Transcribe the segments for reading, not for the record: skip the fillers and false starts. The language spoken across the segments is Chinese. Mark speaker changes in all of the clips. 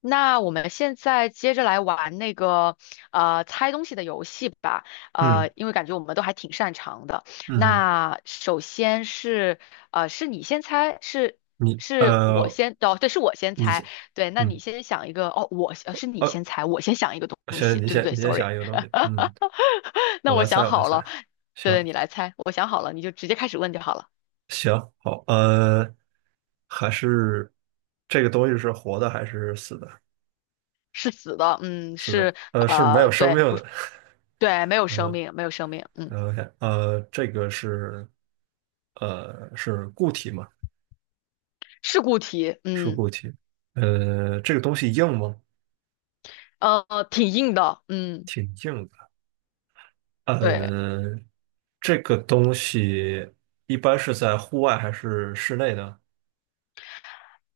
Speaker 1: 那我们现在接着来玩那个猜东西的游戏吧。
Speaker 2: 嗯
Speaker 1: 因为感觉我们都还挺擅长的。
Speaker 2: 嗯，
Speaker 1: 那首先是是你先猜，是
Speaker 2: 你
Speaker 1: 是我先哦，对，是我先
Speaker 2: 你
Speaker 1: 猜，
Speaker 2: 先，
Speaker 1: 对，那你
Speaker 2: 嗯，
Speaker 1: 先想一个哦，我呃是你
Speaker 2: 哦，
Speaker 1: 先猜，我先想一个东
Speaker 2: 行，
Speaker 1: 西，
Speaker 2: 你
Speaker 1: 对对
Speaker 2: 先，
Speaker 1: 对
Speaker 2: 你先
Speaker 1: ，sorry,
Speaker 2: 想一个东西，嗯，
Speaker 1: 那
Speaker 2: 我
Speaker 1: 我
Speaker 2: 来猜，
Speaker 1: 想
Speaker 2: 我来
Speaker 1: 好
Speaker 2: 猜，
Speaker 1: 了。对对，
Speaker 2: 行
Speaker 1: 你来猜，我想好了，你就直接开始问就好了。
Speaker 2: 行，好，还是这个东西是活的还是死的？
Speaker 1: 是死的，嗯，
Speaker 2: 死的，
Speaker 1: 是
Speaker 2: 是没有
Speaker 1: 呃
Speaker 2: 生命
Speaker 1: 对，不
Speaker 2: 的。
Speaker 1: 是对，没有生
Speaker 2: 呃
Speaker 1: 命，没有生命，嗯。
Speaker 2: OK，这个是是固体嘛？
Speaker 1: 事故题，
Speaker 2: 是固
Speaker 1: 嗯。
Speaker 2: 体，这个东西硬吗？
Speaker 1: 挺硬的，嗯，
Speaker 2: 挺硬的。
Speaker 1: 对，
Speaker 2: 呃，这个东西一般是在户外还是室内呢？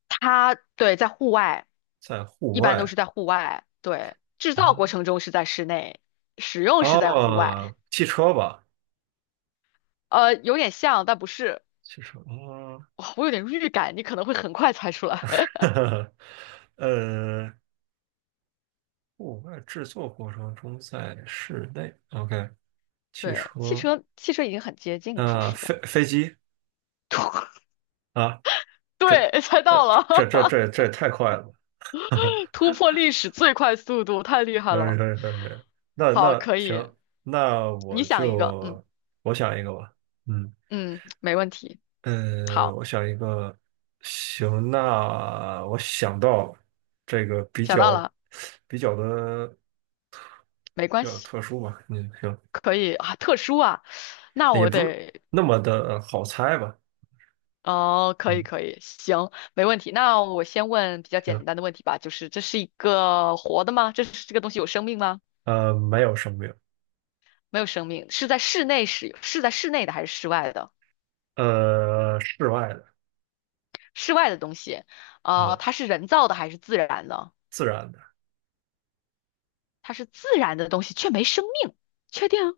Speaker 1: 它在户外，
Speaker 2: 在户
Speaker 1: 一般都
Speaker 2: 外
Speaker 1: 是在户外，对，制造
Speaker 2: 啊，
Speaker 1: 过程中是在室内，使用是在户外。
Speaker 2: 哦，汽车吧，
Speaker 1: 有点像，但不是。
Speaker 2: 汽车，哦，
Speaker 1: 哇我有点预感，你可能会很快猜出来。
Speaker 2: 呵呵呃，户外制作过程中在室内，OK，汽
Speaker 1: 对，汽
Speaker 2: 车，
Speaker 1: 车，汽车已经很接近了，说
Speaker 2: 啊，
Speaker 1: 实在。
Speaker 2: 飞机 啊，这，
Speaker 1: 对，猜到
Speaker 2: 这
Speaker 1: 了。
Speaker 2: 这这这这也太快了，哈
Speaker 1: 突破历史最快速度，太厉害
Speaker 2: 呃，
Speaker 1: 了。
Speaker 2: 那
Speaker 1: 好，
Speaker 2: 那
Speaker 1: 可以，
Speaker 2: 行，那
Speaker 1: 你
Speaker 2: 我
Speaker 1: 想一个，嗯
Speaker 2: 就我想一个吧，嗯。
Speaker 1: 嗯，没问题。
Speaker 2: 我想一个，行，那我想到这个
Speaker 1: 想到了，
Speaker 2: 比较的
Speaker 1: 没关
Speaker 2: 比较
Speaker 1: 系。
Speaker 2: 特殊吧，嗯，行，
Speaker 1: 可以啊，特殊啊，那
Speaker 2: 也
Speaker 1: 我
Speaker 2: 不是
Speaker 1: 得
Speaker 2: 那么的好猜吧，
Speaker 1: 哦，可以
Speaker 2: 嗯，
Speaker 1: 可以，行，没问题。那我先问比较
Speaker 2: 行，
Speaker 1: 简单的问题吧，就是这是一个活的吗？这是这个东西有生命吗？
Speaker 2: 没有生命，
Speaker 1: 没有生命，是在室内使，是在室内的还是室外的？
Speaker 2: 室外的，
Speaker 1: 室外的东西。啊，
Speaker 2: 呃，
Speaker 1: 它是人造的还是自然的？
Speaker 2: 自然的，
Speaker 1: 它是自然的东西，却没生命，确定啊？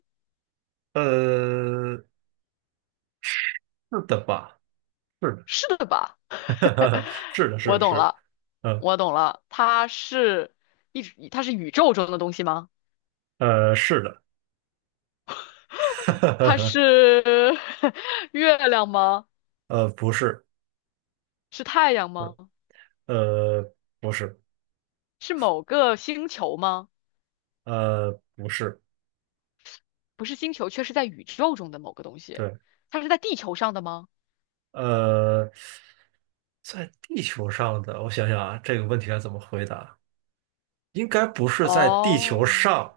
Speaker 2: 呃，是的吧？是
Speaker 1: 是的吧？
Speaker 2: 的，是的，是
Speaker 1: 我
Speaker 2: 的，
Speaker 1: 懂
Speaker 2: 是的，
Speaker 1: 了，
Speaker 2: 呃，
Speaker 1: 我懂了，它是它是宇宙中的东西吗？
Speaker 2: 是的，
Speaker 1: 它 是 月亮吗？
Speaker 2: 不是，
Speaker 1: 是太阳
Speaker 2: 呃，
Speaker 1: 吗？
Speaker 2: 呃，不是，
Speaker 1: 是某个星球吗？
Speaker 2: 不是，
Speaker 1: 不是星球，却是在宇宙中的某个东西。
Speaker 2: 对。
Speaker 1: 它是在地球上的吗？
Speaker 2: 呃，在地球上的，我想想啊，这个问题该怎么回答？应该不是在地球
Speaker 1: 哦，
Speaker 2: 上。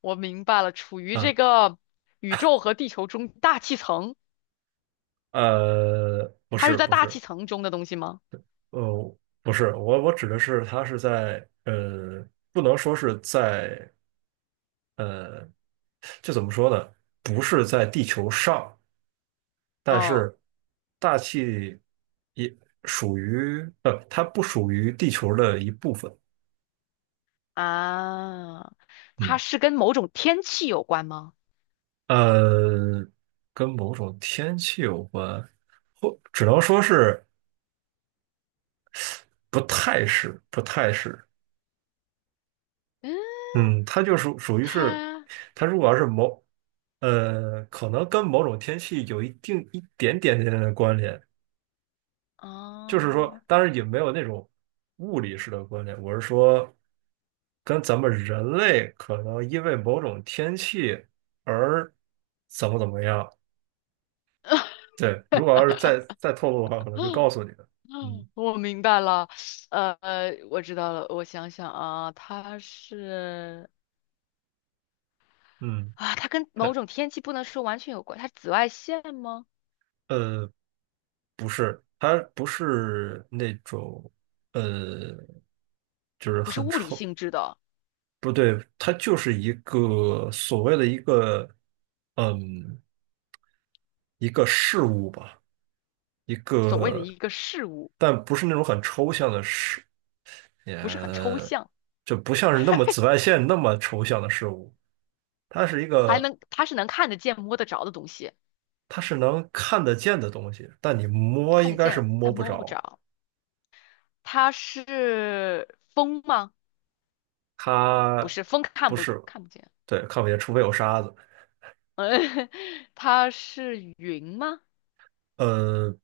Speaker 1: 我明白了，处于
Speaker 2: 啊，
Speaker 1: 这个宇宙和地球中大气层，
Speaker 2: 不
Speaker 1: 它是
Speaker 2: 是，
Speaker 1: 在
Speaker 2: 不
Speaker 1: 大
Speaker 2: 是，
Speaker 1: 气层中的东西吗？
Speaker 2: 不是，我指的是它是在，不能说是在，呃，这怎么说呢？不是在地球上，但
Speaker 1: 嗯
Speaker 2: 是大气也属于，它不属于地球的一部分。
Speaker 1: 啊，它
Speaker 2: 嗯。
Speaker 1: 是跟某种天气有关吗？
Speaker 2: 呃，跟某种天气有关，或只能说是不太是，不太是。
Speaker 1: 嗯，
Speaker 2: 嗯，它就属属于是，
Speaker 1: 它
Speaker 2: 它如果要是某，可能跟某种天气有一定一点点的关联，就是说，
Speaker 1: 啊。
Speaker 2: 当然也没有那种物理式的关联。我是说，跟咱们人类可能因为某种天气而怎么样。对，如果要是再透露的话，可能就告诉你了。
Speaker 1: 嗯
Speaker 2: 嗯。
Speaker 1: 我明白了。呃，我知道了，我想想啊，
Speaker 2: 嗯，
Speaker 1: 啊，它跟
Speaker 2: 它
Speaker 1: 某种天气不能说完全有关，它是紫外线吗？
Speaker 2: 呃不是，它不是那种呃，就是
Speaker 1: 不是
Speaker 2: 很
Speaker 1: 物理
Speaker 2: 臭，
Speaker 1: 性质的。
Speaker 2: 不对，它就是一个所谓的嗯一个事物吧，一
Speaker 1: 所谓的
Speaker 2: 个，
Speaker 1: 一个事物，
Speaker 2: 但不是那种很抽象的事，也
Speaker 1: 不是很抽象。
Speaker 2: 就不像是那么紫外线那么抽象的事物，它是一个，
Speaker 1: 它是能看得见、摸得着的东西，
Speaker 2: 它是能看得见的东西，但你摸
Speaker 1: 看
Speaker 2: 应
Speaker 1: 得
Speaker 2: 该是
Speaker 1: 见
Speaker 2: 摸
Speaker 1: 但
Speaker 2: 不
Speaker 1: 摸不
Speaker 2: 着。
Speaker 1: 着。它是风吗？不
Speaker 2: 它
Speaker 1: 是，风看
Speaker 2: 不
Speaker 1: 不
Speaker 2: 是，
Speaker 1: 看不见。
Speaker 2: 对，看不见，除非有沙子。
Speaker 1: 嗯，它是云吗？
Speaker 2: 呃，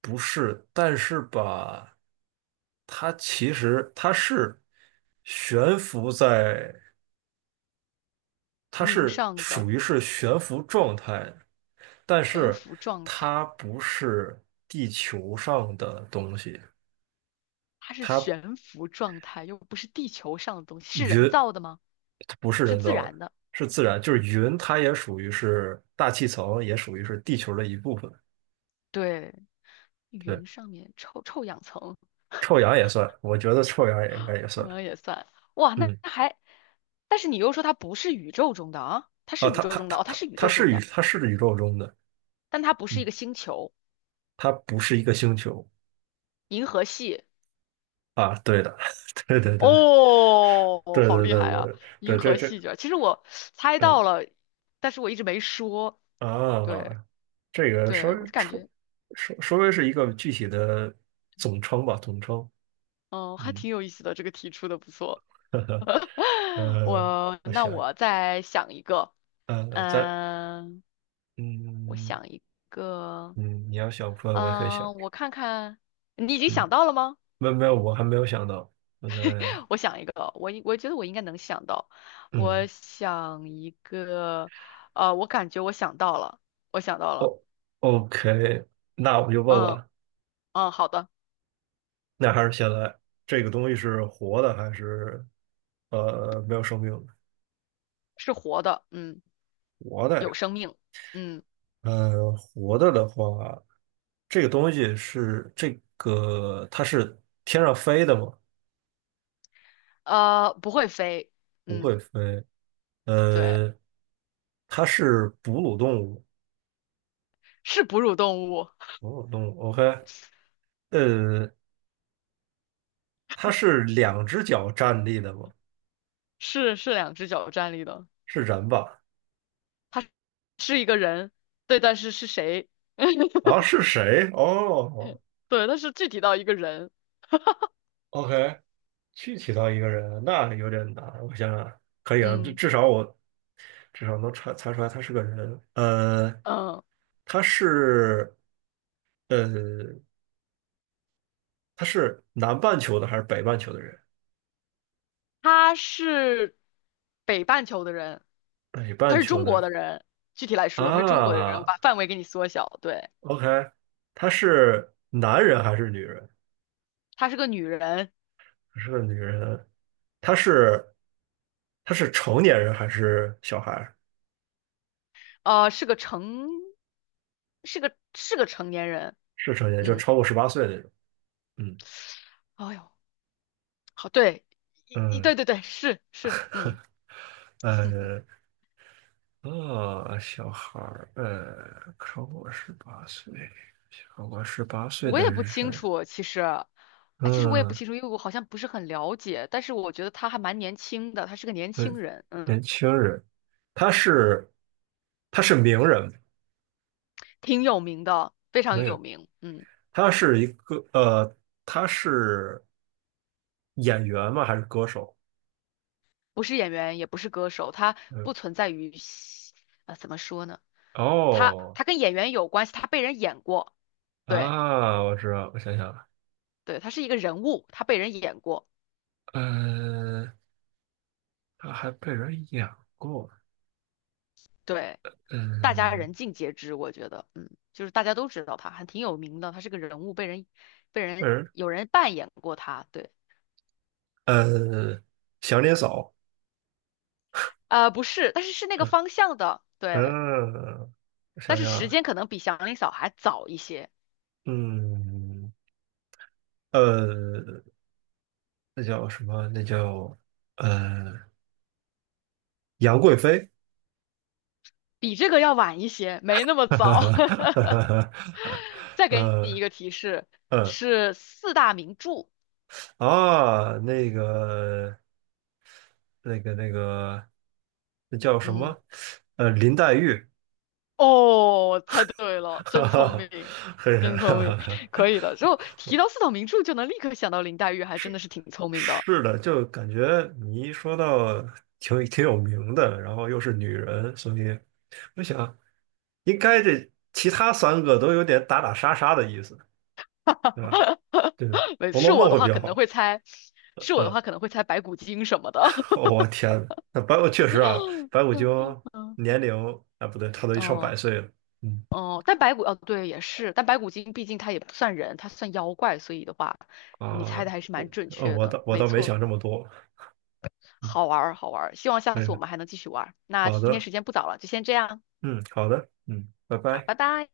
Speaker 2: 不是，但是吧，它其实悬浮在，它
Speaker 1: 云
Speaker 2: 是
Speaker 1: 上
Speaker 2: 属
Speaker 1: 的
Speaker 2: 于是悬浮状态的，但
Speaker 1: 悬
Speaker 2: 是
Speaker 1: 浮状态，
Speaker 2: 它不是地球上的东西，
Speaker 1: 它是
Speaker 2: 它
Speaker 1: 悬浮状态，又不是地球上的东西，是人
Speaker 2: 云
Speaker 1: 造的吗？
Speaker 2: 它不是
Speaker 1: 是
Speaker 2: 人
Speaker 1: 自
Speaker 2: 造的，
Speaker 1: 然的，
Speaker 2: 是自然，就是云，它也属于是大气层，也属于是地球的一部分。
Speaker 1: 对。
Speaker 2: 对，
Speaker 1: 云上面臭氧层，
Speaker 2: 臭氧也算，我觉得臭氧也应该也
Speaker 1: 臭
Speaker 2: 算。
Speaker 1: 氧也算。哇，那
Speaker 2: 嗯，
Speaker 1: 那还，但是你又说它不是宇宙中的啊，它是
Speaker 2: 啊，
Speaker 1: 宇宙中的哦，它是宇宙中的，
Speaker 2: 它是宇宙中的，
Speaker 1: 但它不是
Speaker 2: 嗯，
Speaker 1: 一个星球，
Speaker 2: 它不是一个星球。
Speaker 1: 银河系。
Speaker 2: 啊。对的，对对对
Speaker 1: 哦，
Speaker 2: 对
Speaker 1: 好
Speaker 2: 对
Speaker 1: 厉
Speaker 2: 对
Speaker 1: 害啊！
Speaker 2: 对对，
Speaker 1: 银
Speaker 2: 这
Speaker 1: 河
Speaker 2: 这
Speaker 1: 系卷，其实我猜
Speaker 2: 嗯
Speaker 1: 到了，但是我一直没说。对
Speaker 2: 啊，这个
Speaker 1: 对，我就感觉，
Speaker 2: 稍微是一个具体的总称吧，总称。
Speaker 1: 嗯，还
Speaker 2: 嗯，
Speaker 1: 挺有意思的，这个题出的不错。
Speaker 2: 呵呵，呃，
Speaker 1: 我
Speaker 2: 我
Speaker 1: 那
Speaker 2: 想
Speaker 1: 我再想一个。
Speaker 2: 呃，咱，
Speaker 1: 嗯，我
Speaker 2: 嗯，
Speaker 1: 想一个。
Speaker 2: 嗯，你要想不出来，我也可以想。
Speaker 1: 嗯，我看看，你已经
Speaker 2: 嗯，
Speaker 1: 想到了吗？
Speaker 2: 没有没有，我还没有想到。我在
Speaker 1: 我想一个，我觉得我应该能想到。我
Speaker 2: 嗯，
Speaker 1: 想一个。我感觉我想到了，我想到了。
Speaker 2: 哦， OK，那我就问
Speaker 1: 嗯
Speaker 2: 了。
Speaker 1: 嗯，好的。
Speaker 2: 那还是现在这个东西是活的还是没有生命的？
Speaker 1: 是活的，嗯，
Speaker 2: 活的
Speaker 1: 有
Speaker 2: 呀，
Speaker 1: 生命，嗯。
Speaker 2: 活的的话，这个东西是这个它是天上飞的吗？
Speaker 1: 不会飞，
Speaker 2: 不会
Speaker 1: 嗯，
Speaker 2: 飞，
Speaker 1: 对。
Speaker 2: 呃，它是哺乳动物，
Speaker 1: 是哺乳动物。
Speaker 2: 哺乳动物，OK，呃，它是两只脚站立的吗？
Speaker 1: 是两只脚站立的。
Speaker 2: 是人吧？
Speaker 1: 是一个人，对，但是是谁？
Speaker 2: 啊，是谁？哦哦
Speaker 1: 对，但是具体到一个人，
Speaker 2: ，OK，具体到一个人，那有点难。我想想，可以啊，
Speaker 1: 嗯
Speaker 2: 至少能查查出来他是个人。
Speaker 1: 嗯。
Speaker 2: 他是呃，他是南半球的还是北半球的人？
Speaker 1: 她是北半球的人，
Speaker 2: 北半球的人，
Speaker 1: 具体来说，她是中国的人。我
Speaker 2: 啊
Speaker 1: 把范围给你缩小，对。
Speaker 2: ，OK，他是男人还是女人？
Speaker 1: 她是个女人。
Speaker 2: 他是个女人。他是他是成年人还是小孩儿？
Speaker 1: 呃，是个成，是个成年人，
Speaker 2: 是成年，就
Speaker 1: 嗯。
Speaker 2: 超过十八岁那种。嗯
Speaker 1: 哎呦，好，对，一
Speaker 2: 嗯，
Speaker 1: 对对对，是是，嗯。
Speaker 2: 呃小孩儿超过十八岁，超过十八岁
Speaker 1: 我
Speaker 2: 的
Speaker 1: 也不清
Speaker 2: 人。
Speaker 1: 楚，其实。哎，其实我也不
Speaker 2: 嗯。
Speaker 1: 清楚，因为我好像不是很了解，但是我觉得她还蛮年轻的，她是个年轻
Speaker 2: 嗯，
Speaker 1: 人，嗯。
Speaker 2: 年轻人，他是他是名人？
Speaker 1: 挺有名的，非常
Speaker 2: 没
Speaker 1: 有
Speaker 2: 有，
Speaker 1: 名，嗯。
Speaker 2: 他是一个呃，他是演员吗？还是歌手？
Speaker 1: 不是演员，也不是歌手，他
Speaker 2: 嗯，
Speaker 1: 不存在于戏，怎么说呢？
Speaker 2: 哦，
Speaker 1: 他跟演员有关系，他被人演过。对
Speaker 2: 啊，我知道，我想想，
Speaker 1: 对，他是一个人物，他被人演过，
Speaker 2: 呃，他还被人演过，
Speaker 1: 对。大家
Speaker 2: 嗯，
Speaker 1: 人尽皆知，我觉得，嗯，就是大家都知道他，还挺有名的，他是个人物，被人被
Speaker 2: 被
Speaker 1: 人
Speaker 2: 人
Speaker 1: 有人扮演过他，对。
Speaker 2: 呃，祥林嫂？
Speaker 1: 不是，但是是那个
Speaker 2: 嗯
Speaker 1: 方向的，对。
Speaker 2: 嗯，我
Speaker 1: 但
Speaker 2: 想
Speaker 1: 是时
Speaker 2: 想，
Speaker 1: 间可能比祥林嫂还早一些。
Speaker 2: 嗯呃，那叫什么？呃，杨贵妃？
Speaker 1: 比这个要晚一些，没那么
Speaker 2: 哈
Speaker 1: 早。
Speaker 2: 哈哈，
Speaker 1: 再给你一
Speaker 2: 呃
Speaker 1: 个提示，
Speaker 2: 呃
Speaker 1: 是四大名著。
Speaker 2: 啊，那个那个，那叫什
Speaker 1: 嗯，
Speaker 2: 么？林黛玉？
Speaker 1: 哦，猜对 了，
Speaker 2: 哈
Speaker 1: 真聪
Speaker 2: 哈，
Speaker 1: 明，
Speaker 2: 嘿，
Speaker 1: 真聪明，
Speaker 2: 哈
Speaker 1: 可
Speaker 2: 哈
Speaker 1: 以的。之后提到四大名著，就能立刻想到林黛玉，还真的
Speaker 2: 是
Speaker 1: 是挺聪明的。
Speaker 2: 是的，就感觉你一说到挺有名的，然后又是女人，所以我想应该这其他三个都有点打打杀杀的意思，对吧？对，
Speaker 1: 没，
Speaker 2: 《红
Speaker 1: 是
Speaker 2: 楼梦》
Speaker 1: 我的
Speaker 2: 会比
Speaker 1: 话可
Speaker 2: 较
Speaker 1: 能
Speaker 2: 好，
Speaker 1: 会猜，是我的话可
Speaker 2: 嗯。
Speaker 1: 能会猜白骨精什么的。
Speaker 2: 我天呐，那白骨确实啊，白骨精
Speaker 1: 嗯，
Speaker 2: 年龄，啊不对，他都上百
Speaker 1: 哦
Speaker 2: 岁了。嗯，
Speaker 1: 哦，但白骨对也是，但白骨精毕竟它也不算人，它算妖怪，所以的话，你猜
Speaker 2: 啊，
Speaker 1: 的还是蛮准确的，
Speaker 2: 我
Speaker 1: 没
Speaker 2: 倒没
Speaker 1: 错。
Speaker 2: 想这么多。嗯，
Speaker 1: 好玩儿，好玩儿。希望下次我
Speaker 2: 哎，
Speaker 1: 们还能继续玩儿。那
Speaker 2: 好
Speaker 1: 今天
Speaker 2: 的，
Speaker 1: 时间不早了，就先这样。
Speaker 2: 嗯，好的，嗯，拜
Speaker 1: 好，
Speaker 2: 拜。
Speaker 1: 拜拜。